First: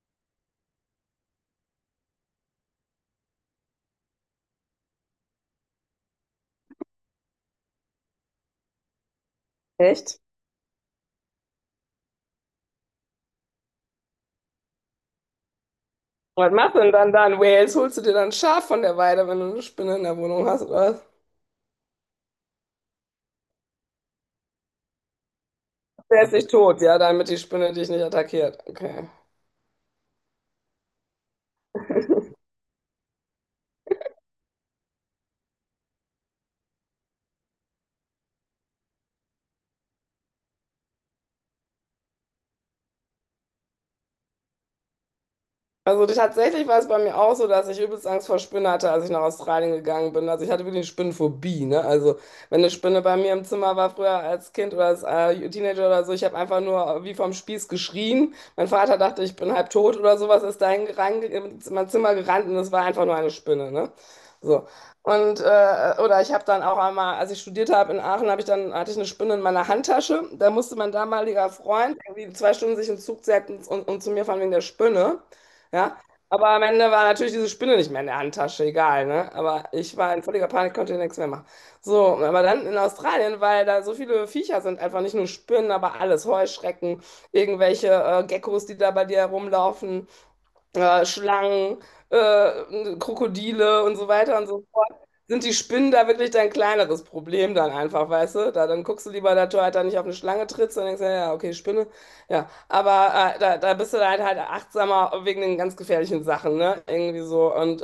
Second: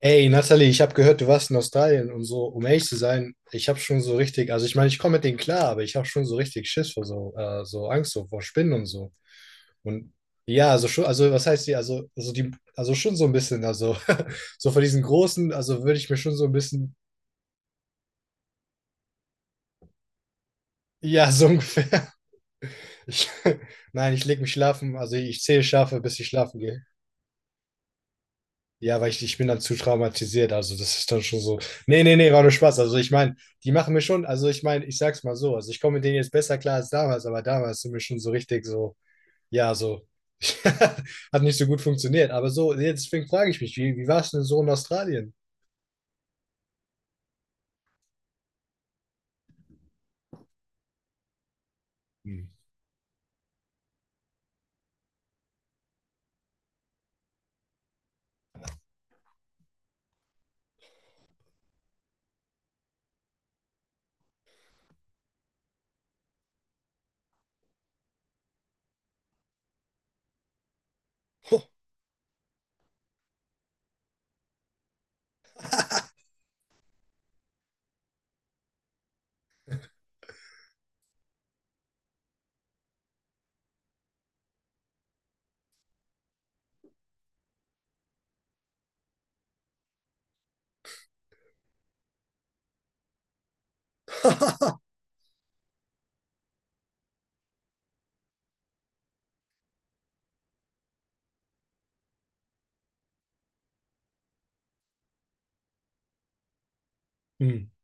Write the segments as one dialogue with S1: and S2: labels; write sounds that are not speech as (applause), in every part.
S1: Ey, Nathalie, ich habe gehört, du warst in Australien und so. Um ehrlich zu sein, ich habe schon so richtig, also ich meine, ich komme mit denen klar, aber ich habe schon so richtig Schiss vor so, so Angst so vor Spinnen und so. Und
S2: Echt?
S1: ja, also schon, also was heißt die, also die, also schon so ein bisschen, also (laughs) so vor diesen großen, also würde ich mir schon so
S2: Was
S1: ein
S2: machst du denn
S1: bisschen,
S2: dann? Wales, holst du dir dann ein Schaf von der Weide, wenn du eine Spinne in der Wohnung hast, oder was?
S1: ja, so ungefähr. (laughs) Ich, nein, ich leg mich schlafen, also ich zähle Schafe, bis
S2: Der
S1: ich
S2: ist nicht
S1: schlafen
S2: tot,
S1: gehe.
S2: ja, damit die Spinne dich nicht attackiert.
S1: Ja, weil
S2: Okay.
S1: ich bin dann zu traumatisiert. Also, das ist dann schon so. Nee, nee, nee, war nur Spaß. Also, ich meine, die machen mir schon, also ich meine, ich sag's mal so, also ich komme mit denen jetzt besser klar als damals, aber damals sind wir schon so richtig so, ja, so. (laughs) Hat nicht so gut funktioniert. Aber so, jetzt, deswegen frage ich mich, wie war es denn so in Australien?
S2: Also tatsächlich war es bei mir auch so, dass ich übelst Angst vor Spinnen hatte, als ich nach Australien gegangen bin. Also ich hatte wirklich eine Spinnenphobie, ne? Also
S1: Hm.
S2: wenn eine Spinne bei mir im Zimmer war, früher als Kind oder als Teenager oder so, ich habe einfach nur wie vom Spieß geschrien. Mein Vater dachte, ich bin halb tot oder sowas, ist da in mein Zimmer gerannt und es war einfach nur eine Spinne, ne? So. Und oder ich habe dann auch einmal, als ich studiert habe in Aachen, habe ich dann hatte ich eine Spinne in meiner Handtasche. Da musste mein damaliger Freund irgendwie zwei Stunden sich in den Zug setzen und zu mir fahren wegen der Spinne. Ja. Aber am Ende war natürlich diese Spinne nicht mehr in der Handtasche, egal, ne? Aber ich war in völliger Panik, konnte nichts mehr machen. So, aber dann in Australien, weil da so viele Viecher sind, einfach nicht nur Spinnen, aber alles: Heuschrecken, irgendwelche Geckos, die da bei dir herumlaufen, Schlangen, Krokodile und so weiter und so fort,
S1: (laughs)
S2: sind die Spinnen da wirklich dein kleineres Problem dann einfach, weißt du? Da, dann guckst du lieber, dass du halt da nicht auf eine Schlange trittst und denkst, ja, ja, okay, Spinne, ja. Aber da, da bist du dann halt achtsamer wegen den ganz gefährlichen Sachen, ne? Irgendwie so.
S1: Hm.
S2: Und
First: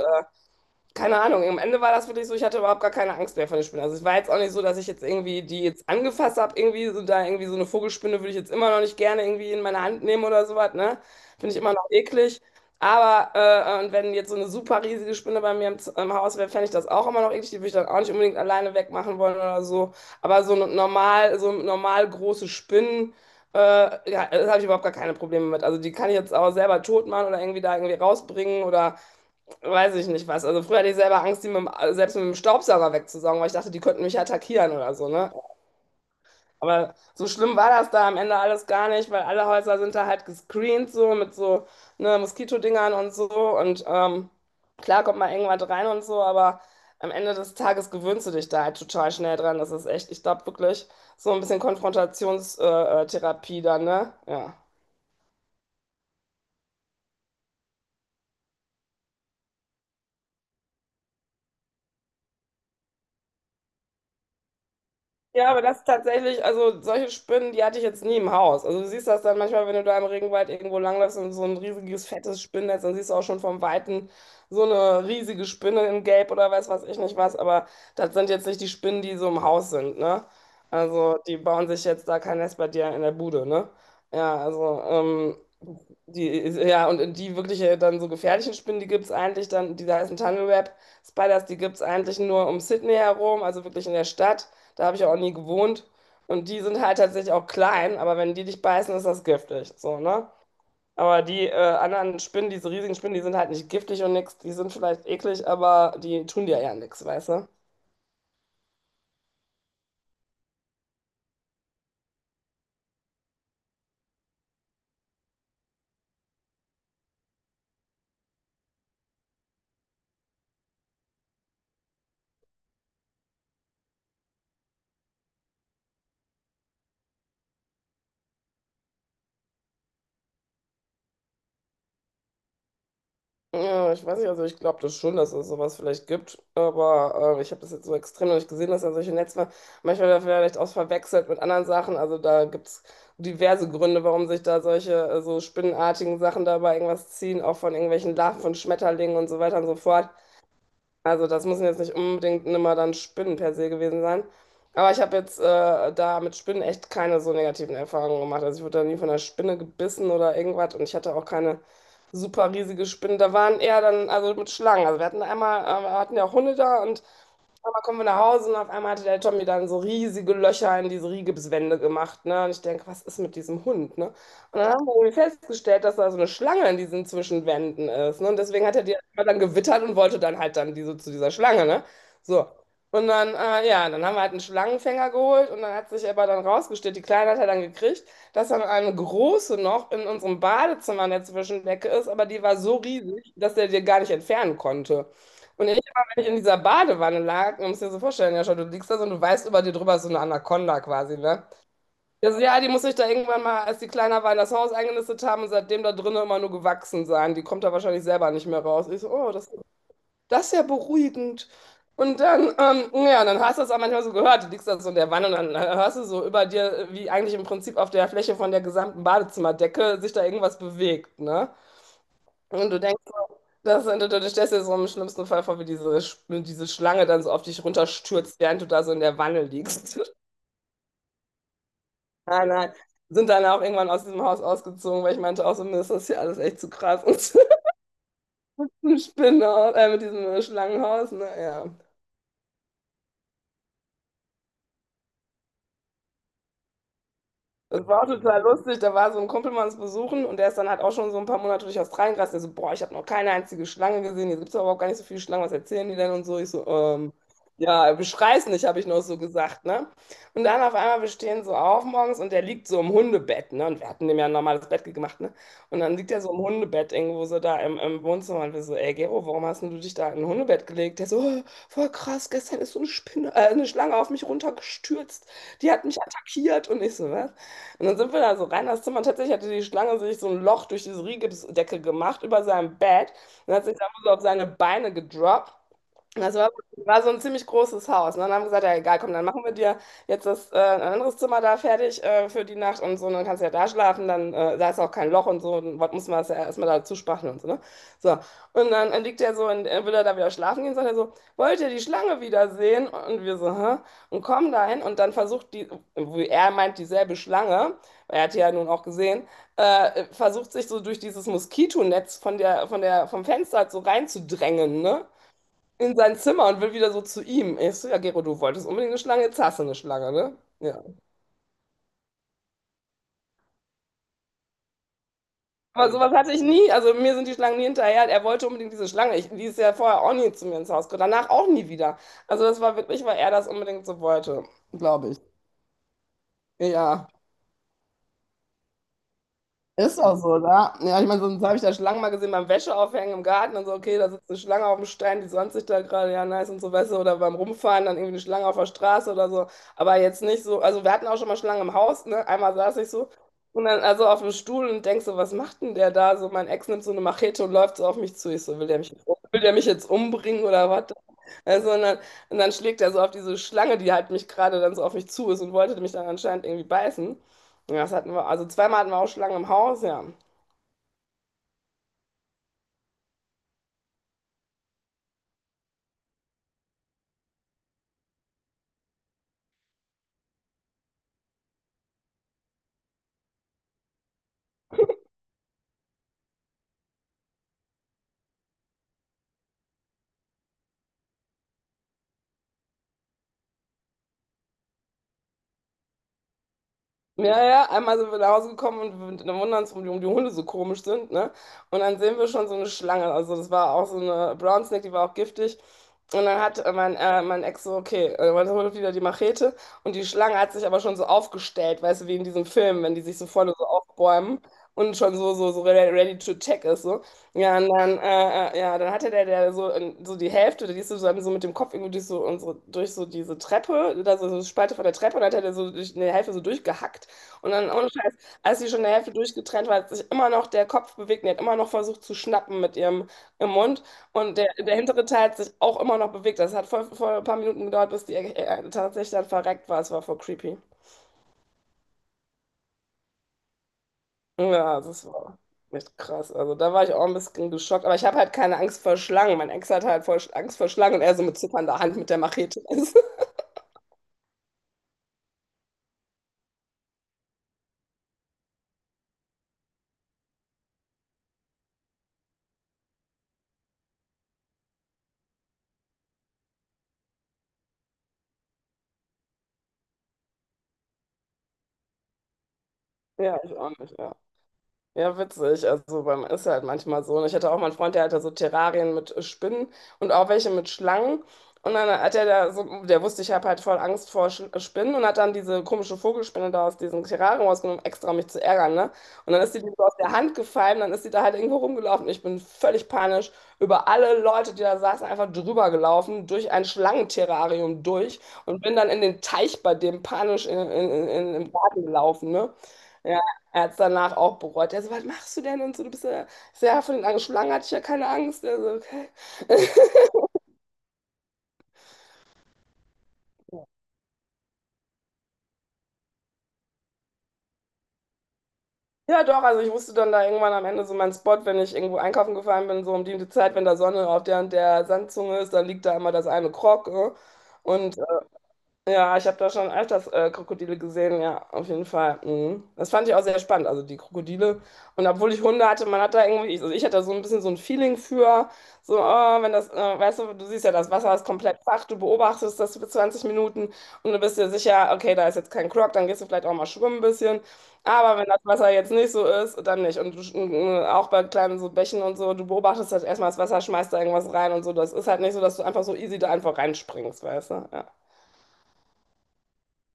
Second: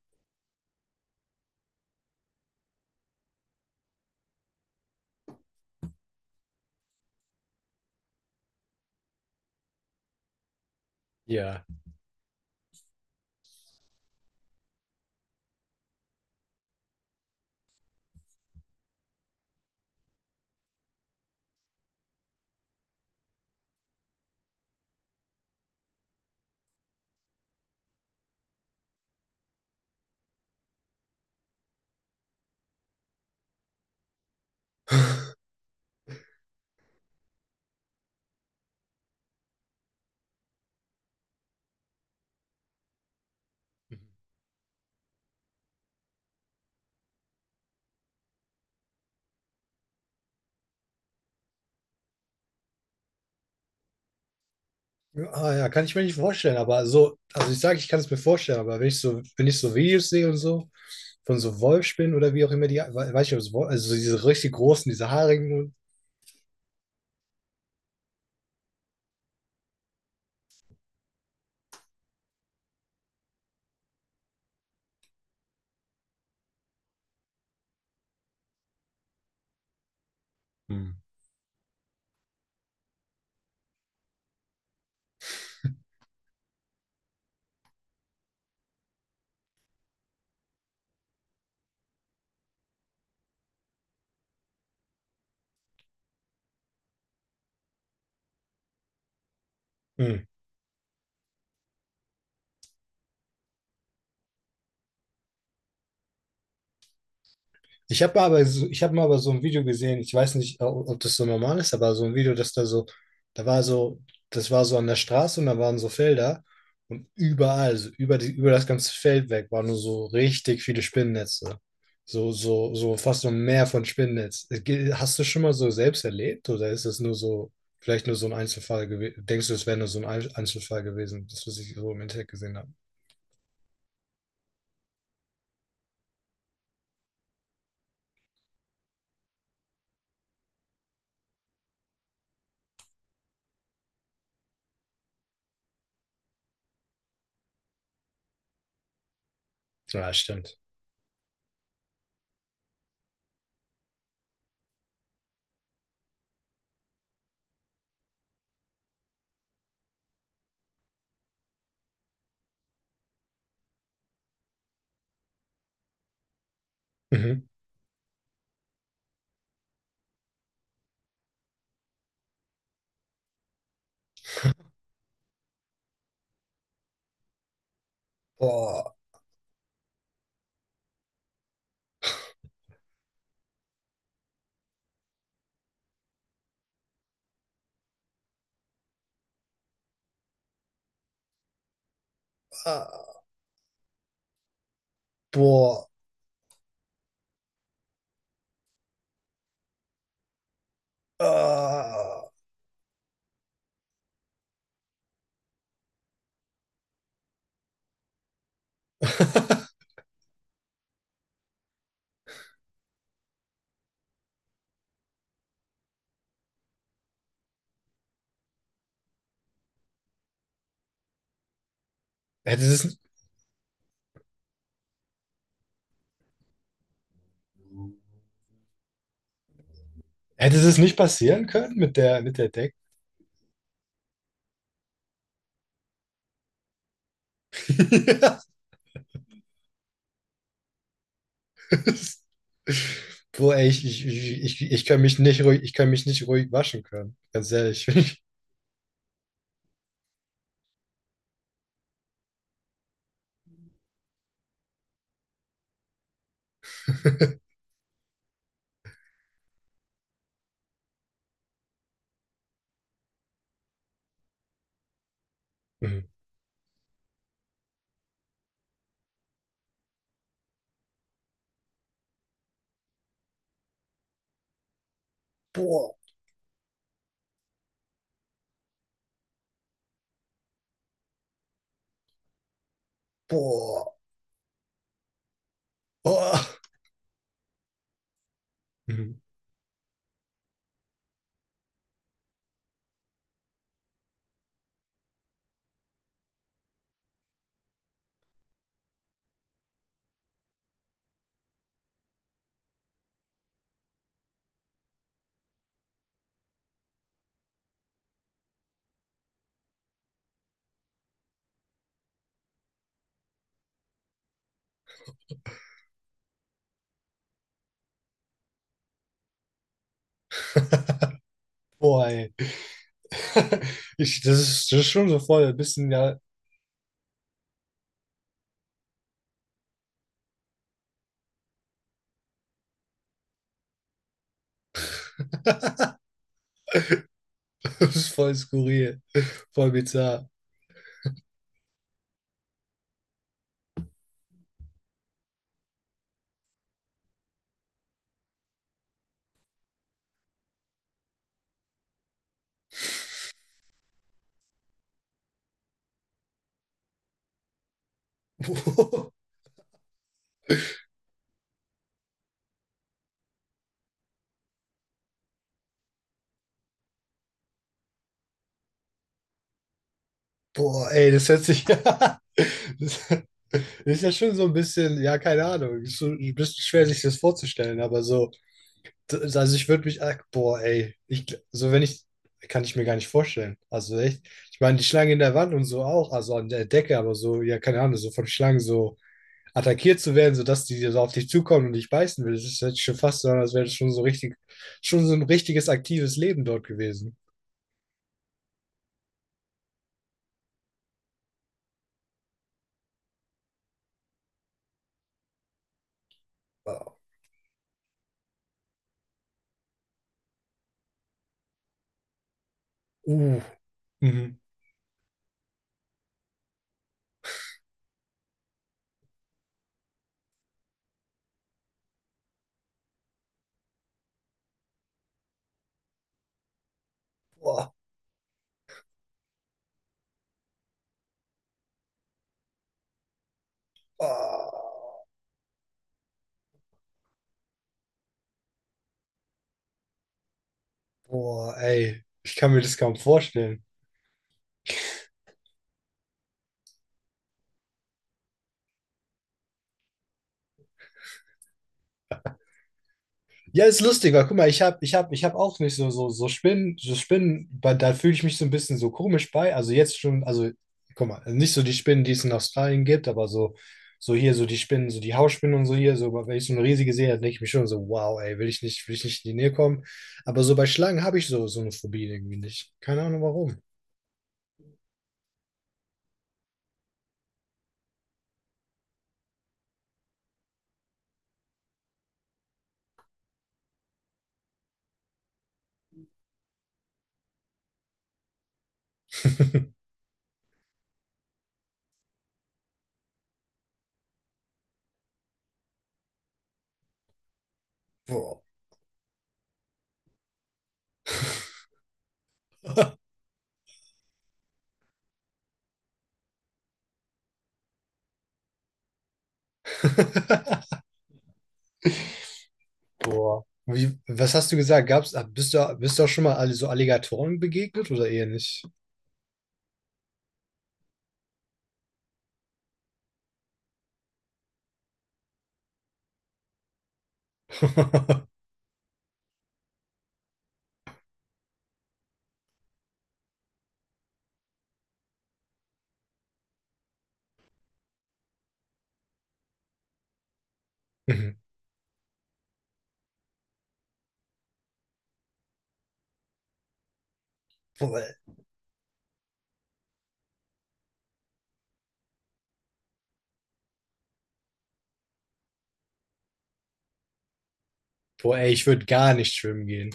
S2: keine Ahnung, am Ende war das wirklich so, ich hatte überhaupt gar keine Angst mehr vor den Spinnen. Also es war jetzt auch nicht so, dass ich jetzt irgendwie die jetzt angefasst habe, irgendwie so da irgendwie so eine Vogelspinne würde ich jetzt immer noch nicht gerne irgendwie in meine Hand nehmen oder sowas, ne? Finde ich
S1: Ja.
S2: immer noch eklig. Aber und wenn jetzt so eine super riesige Spinne bei mir im Haus wäre, fände ich das auch immer noch eklig. Die würde ich dann auch nicht unbedingt alleine wegmachen wollen oder so. Aber so normal große Spinnen, äh, ja, das habe ich überhaupt gar keine Probleme mit. Also die kann ich jetzt auch selber tot machen oder irgendwie da irgendwie rausbringen oder weiß ich nicht was. Also früher hatte ich selber Angst, die mit dem, selbst mit dem Staubsauger wegzusaugen, weil ich dachte, die könnten mich attackieren oder so, ne? Aber so schlimm war das da am Ende alles gar nicht, weil alle Häuser sind da halt gescreent, so mit so, ne, Moskitodingern und so. Und klar kommt mal irgendwas rein und so, aber am Ende des Tages gewöhnst du dich da halt total schnell dran. Das ist echt, ich glaube wirklich, so ein bisschen Konfrontationstherapie dann, ne? Ja.
S1: Ah, ja, kann ich mir nicht vorstellen, aber so, also ich sage, ich kann es mir vorstellen, aber wenn ich so, wenn ich so Videos sehe und so, von so Wolfsspinnen oder wie auch immer die, weiß ich, ob es also so diese richtig großen, diese
S2: Ja, aber
S1: haarigen.
S2: das tatsächlich, also solche Spinnen, die hatte ich jetzt nie im Haus. Also du siehst das dann manchmal, wenn du da im Regenwald irgendwo langläufst und so ein riesiges, fettes Spinnennetz, dann siehst du auch schon vom Weiten so eine riesige Spinne in Gelb oder weiß was ich nicht was. Aber das sind jetzt nicht die Spinnen, die so im Haus sind, ne?
S1: Hm.
S2: Also die bauen sich jetzt da kein Nest bei dir in der Bude, ne? Ja, also die, ja, und die wirklich dann so gefährlichen Spinnen, die gibt's eigentlich dann, die heißen Tunnelweb Spiders, die gibt's eigentlich nur um Sydney herum, also wirklich in der Stadt. Da habe ich auch nie gewohnt. Und die sind halt tatsächlich auch klein, aber wenn die dich beißen, ist das giftig. So,
S1: Hm.
S2: ne? Aber die anderen Spinnen, diese riesigen Spinnen, die sind halt nicht giftig und nix. Die sind vielleicht eklig, aber die tun dir ja nichts, weißt du?
S1: Ich habe aber, so, ich habe mal aber so ein Video gesehen, ich weiß nicht, ob das so normal ist, aber so ein Video, dass da so, da war so, das war so an der Straße und da waren so Felder und überall, so über das ganze Feld weg, waren nur so richtig viele Spinnennetze. So fast so ein Meer von Spinnennetz. Hast du schon mal so selbst erlebt oder ist es nur so, vielleicht nur so ein Einzelfall gewesen? Denkst du, es wäre nur so ein Einzelfall gewesen, das, was ich so im Internet gesehen habe?
S2: Ja, ich weiß nicht, also ich glaube das schon, dass es sowas vielleicht gibt, aber ich habe das jetzt so extrem noch nicht gesehen, dass da solche Netzwerke, manchmal vielleicht auch verwechselt mit anderen Sachen, also da gibt es diverse Gründe, warum sich da solche so spinnenartigen Sachen dabei irgendwas ziehen, auch von irgendwelchen Larven von Schmetterlingen und so weiter und so fort.
S1: Ja, stimmt.
S2: Also das müssen jetzt nicht unbedingt immer dann Spinnen per se gewesen sein. Aber ich habe jetzt da mit Spinnen echt keine so negativen Erfahrungen gemacht. Also ich wurde da nie von einer Spinne gebissen oder irgendwas und ich hatte auch keine super riesige Spinne. Da waren eher dann, also mit Schlangen. Also wir hatten ja auch Hunde da und
S1: Mhm.
S2: aber kommen wir nach Hause und auf einmal hatte der Tommy dann so riesige Löcher in diese Rigipswände gemacht, ne? Und ich denke, was ist mit diesem Hund, ne? Und dann haben wir irgendwie festgestellt, dass da so eine Schlange in diesen Zwischenwänden ist, ne? Und deswegen hat er
S1: Boah,
S2: die dann gewittert und wollte dann halt dann zu dieser Schlange, ne? So. Und dann, ja, dann haben wir halt einen Schlangenfänger geholt und dann hat sich aber dann rausgestellt, die Kleine hat er dann gekriegt, dass dann eine große noch in unserem Badezimmer in der Zwischendecke ist, aber die war so
S1: ah,
S2: riesig, dass er die gar nicht entfernen konnte. Und ich
S1: boah,
S2: ich in dieser Badewanne lag, man muss dir so vorstellen, ja schon, du liegst da so und du weißt, über dir drüber ist so eine Anaconda quasi, ne?
S1: ah.
S2: Also, ja, die muss sich da irgendwann mal, als die kleiner war, in das Haus eingenistet haben und seitdem da drinnen immer nur gewachsen sein. Die kommt da wahrscheinlich selber nicht mehr raus. Ich so, oh, das,
S1: (laughs)
S2: das ist ja beruhigend. Und dann, ja, dann hast du das auch manchmal so gehört. Du liegst da so in der Wanne und dann hörst du so über dir, wie eigentlich im Prinzip auf der Fläche von der gesamten Badezimmerdecke sich da irgendwas bewegt, ne?
S1: Hätte
S2: Und du
S1: es,
S2: denkst, so, das, du stellst dir so im schlimmsten Fall vor, wie diese, diese Schlange dann so auf dich runterstürzt, während du da so in der Wanne liegst. (laughs)
S1: hätte es nicht passieren können mit der,
S2: Nein, nein.
S1: Deck?
S2: Sind dann auch irgendwann aus diesem Haus ausgezogen, weil ich meinte auch so, mir ist das hier alles echt zu krass. (laughs) Und
S1: (laughs) Ja.
S2: mit Spinnenhaus, mit diesem Schlangenhaus, ne, ja.
S1: Boah, ey, ich kann mich nicht ruhig, ich kann mich nicht ruhig waschen können. Ganz ehrlich.
S2: Das war auch total lustig. Da war so ein Kumpel mal uns besuchen und der ist dann halt auch schon so ein paar Monate durch Australien gereist. Der so, boah, ich habe noch keine einzige Schlange gesehen. Hier gibt es überhaupt gar nicht so viele Schlangen. Was erzählen die denn und so? Ich so,
S1: (laughs)
S2: ja, beschrei's nicht, habe ich noch so gesagt, ne? Und dann auf einmal, wir stehen so auf morgens und der liegt so im Hundebett, ne? Und wir hatten dem ja ein normales Bett gemacht, ne? Und dann
S1: Mhm.
S2: liegt er so im Hundebett irgendwo so da im, im Wohnzimmer und wir so, ey, Gero, warum hast denn du dich da in ein Hundebett gelegt? Der so, oh, voll krass, gestern ist so eine Schlange auf mich runtergestürzt. Die hat
S1: Boah,
S2: mich attackiert und ich so, was? Und dann sind wir da so rein in das Zimmer und tatsächlich hatte die Schlange sich so ein Loch durch diese Rigipsdecke gemacht über seinem Bett und hat sich
S1: boah,
S2: dann so auf seine Beine gedroppt. Das war,
S1: boah.
S2: war so ein ziemlich großes Haus. Ne? Dann haben wir gesagt, ja egal, komm,
S1: Mhm.
S2: dann machen wir dir jetzt ein anderes Zimmer da fertig, für die Nacht und so, und dann kannst du ja da schlafen, dann da ist auch kein Loch und so, und was muss man das ja erstmal dazu spachteln und so, ne? So, und dann liegt er so, und will er da wieder schlafen gehen, sagt er so, wollt ihr die Schlange wiedersehen? Und wir so, hä? Und kommen dahin und dann versucht die, wie er meint, dieselbe Schlange, er hat die ja nun auch gesehen, versucht sich so durch dieses Moskitonetz vom Fenster halt so reinzudrängen, ne? In sein Zimmer und will wieder so zu ihm. Ich so, ja, Gero, du wolltest unbedingt eine Schlange, jetzt hast du eine Schlange, ne? Ja.
S1: Boah, ey. (laughs) Das ist schon so voll ein
S2: Aber
S1: bisschen,
S2: sowas
S1: ja,
S2: hatte ich nie, also mir sind die Schlangen nie hinterher. Er wollte unbedingt diese Schlange. Ich, die ist ja vorher auch nie zu mir ins Haus gekommen, danach auch nie wieder. Also das war wirklich, weil er das unbedingt so wollte, glaube ich. Ja.
S1: (laughs) das ist voll skurril, voll
S2: Ist auch
S1: bizarr.
S2: so, da. Ja, ich meine, sonst habe ich da Schlangen mal gesehen beim Wäscheaufhängen im Garten und so. Okay, da sitzt eine Schlange auf dem Stein, die sonnt sich da gerade, ja, nice und so, weißt du, oder beim Rumfahren dann irgendwie eine Schlange auf der Straße oder so. Aber jetzt nicht so, also wir hatten auch schon mal Schlangen im Haus, ne? Einmal saß ich so und dann also auf dem Stuhl und denkst so, was macht denn der da? So, mein Ex nimmt so eine Machete und läuft so auf mich zu. Ich so, will der mich,
S1: (laughs)
S2: will der mich jetzt umbringen oder was? Also, und dann schlägt er so auf diese Schlange, die halt mich gerade dann so auf mich zu ist und wollte mich dann anscheinend irgendwie beißen. Ja, das hatten wir, also zweimal hatten wir auch Schlangen im Haus, ja.
S1: Boah, ey, das hört sich (laughs) ja. Das ist ja schon so ein bisschen, ja, keine Ahnung. Ist so ein bisschen schwer, sich das vorzustellen, aber so. Also, ich würde mich. Ach, boah, ey. So, wenn ich. Kann ich mir gar nicht vorstellen. Also, echt. Ich meine, die Schlange in der Wand und so auch. Also, an der Decke, aber so, ja, keine Ahnung. So von Schlangen so attackiert zu werden, sodass die so auf dich zukommen und dich beißen will. Das ist jetzt schon fast so, als wäre das schon so richtig. Schon so ein richtiges aktives Leben dort gewesen.
S2: Ja, ja, einmal sind wir nach Hause gekommen und wir- dann wundern uns, warum die Hunde so komisch sind, ne? Und dann sehen wir schon so eine Schlange. Also das war auch so eine Brown Snake, die war auch giftig. Und dann hat mein, mein Ex so, okay, dann holt wieder die Machete. Und die Schlange hat sich aber schon so aufgestellt, weißt du, wie in diesem Film, wenn die sich so
S1: Uh.
S2: vorne so
S1: Mhm.
S2: aufbäumen und schon so, so, so ready, ready to attack ist, so. Ja, und dann, ja, dann hatte der, der so, so die Hälfte, die ist so, dann so mit dem Kopf irgendwie durch so, unsere, durch so diese Treppe, da so eine Spalte von der Treppe, und dann hat er so durch eine Hälfte so durchgehackt. Und dann,
S1: Boah.
S2: ohne Scheiß, als sie schon der Hälfte durchgetrennt war, hat sich immer noch der Kopf bewegt und die hat immer noch versucht zu schnappen mit ihrem im Mund. Und der,
S1: Ah.
S2: der hintere Teil hat sich auch immer noch bewegt. Das hat voll, voll ein paar Minuten gedauert, bis die tatsächlich dann verreckt war. Es war voll creepy.
S1: Boah, ey, ich kann mir das kaum vorstellen.
S2: Ja, das war echt krass. Also da war ich auch ein bisschen geschockt. Aber ich habe halt keine Angst vor Schlangen. Mein Ex hat halt voll Angst vor Schlangen und er so mit zitternder Hand mit der Machete. (laughs)
S1: Ja, ist lustig, weil guck mal, ich hab auch nicht so, Spinnen, da fühle ich mich so ein bisschen so komisch bei. Also jetzt schon, also guck mal, nicht so die Spinnen, die es in Australien gibt, aber so, so hier, so die Spinnen, so die Hausspinnen und so hier, so, wenn ich so eine riesige sehe, dann denke ich mir schon so, wow, ey, will ich nicht in die Nähe kommen. Aber so bei Schlangen habe ich so, so eine Phobie irgendwie nicht. Keine Ahnung
S2: Ja, ich
S1: warum.
S2: auch nicht. Ja. Ja, witzig. Also beim ist halt manchmal so. Und ich hatte auch mal einen Freund, der hatte so Terrarien mit Spinnen und auch welche mit Schlangen. Und dann hat er da so, der wusste, ich habe halt voll Angst vor Sch Spinnen und hat dann diese komische Vogelspinne da aus diesem Terrarium rausgenommen, extra um mich zu ärgern, ne? Und dann ist die mir so aus der Hand gefallen, dann ist die da halt irgendwo rumgelaufen. Ich bin völlig panisch über alle Leute, die da saßen, einfach drüber gelaufen, durch ein Schlangenterrarium durch
S1: Boah.
S2: und bin dann in den Teich bei dem panisch im Garten gelaufen, ne? Ja, er hat es danach auch bereut. Er so, was machst du denn? Und so, du bist ja sehr von den angeschlagen, hatte ich ja keine Angst. Er so, okay.
S1: (laughs) Boah. Wie, was hast du gesagt? Bist du auch schon mal alle so Alligatoren begegnet oder eher nicht?
S2: Ja, doch, also ich wusste dann da irgendwann am Ende so meinen Spot, wenn ich irgendwo einkaufen gefahren bin, so um die Zeit, wenn da Sonne auf der und der Sandzunge ist, dann liegt da immer das eine Krog. Und
S1: (laughs)
S2: ja, ich habe da schon öfters Krokodile gesehen, ja, auf jeden Fall. Mhm. Das fand ich auch sehr spannend, also die Krokodile. Und obwohl ich Hunde hatte, man hat da irgendwie, ich- also ich hatte da so ein bisschen so ein Feeling für, so, oh, wenn das, weißt du, du siehst ja, das Wasser ist
S1: Mhm.
S2: komplett flach, du beobachtest das für 20 Minuten und du bist dir sicher, okay, da ist jetzt kein Krog, dann gehst du vielleicht auch mal schwimmen ein bisschen.
S1: Boah,
S2: Aber wenn das Wasser jetzt nicht so ist, dann nicht. Und du, auch bei kleinen so Bächen und so, du beobachtest halt erstmal das Wasser, schmeißt da irgendwas rein und so. Das ist halt nicht so, dass du einfach so easy da einfach reinspringst, weißt du? Ja.
S1: boah, ey, ich würde gar nicht schwimmen gehen.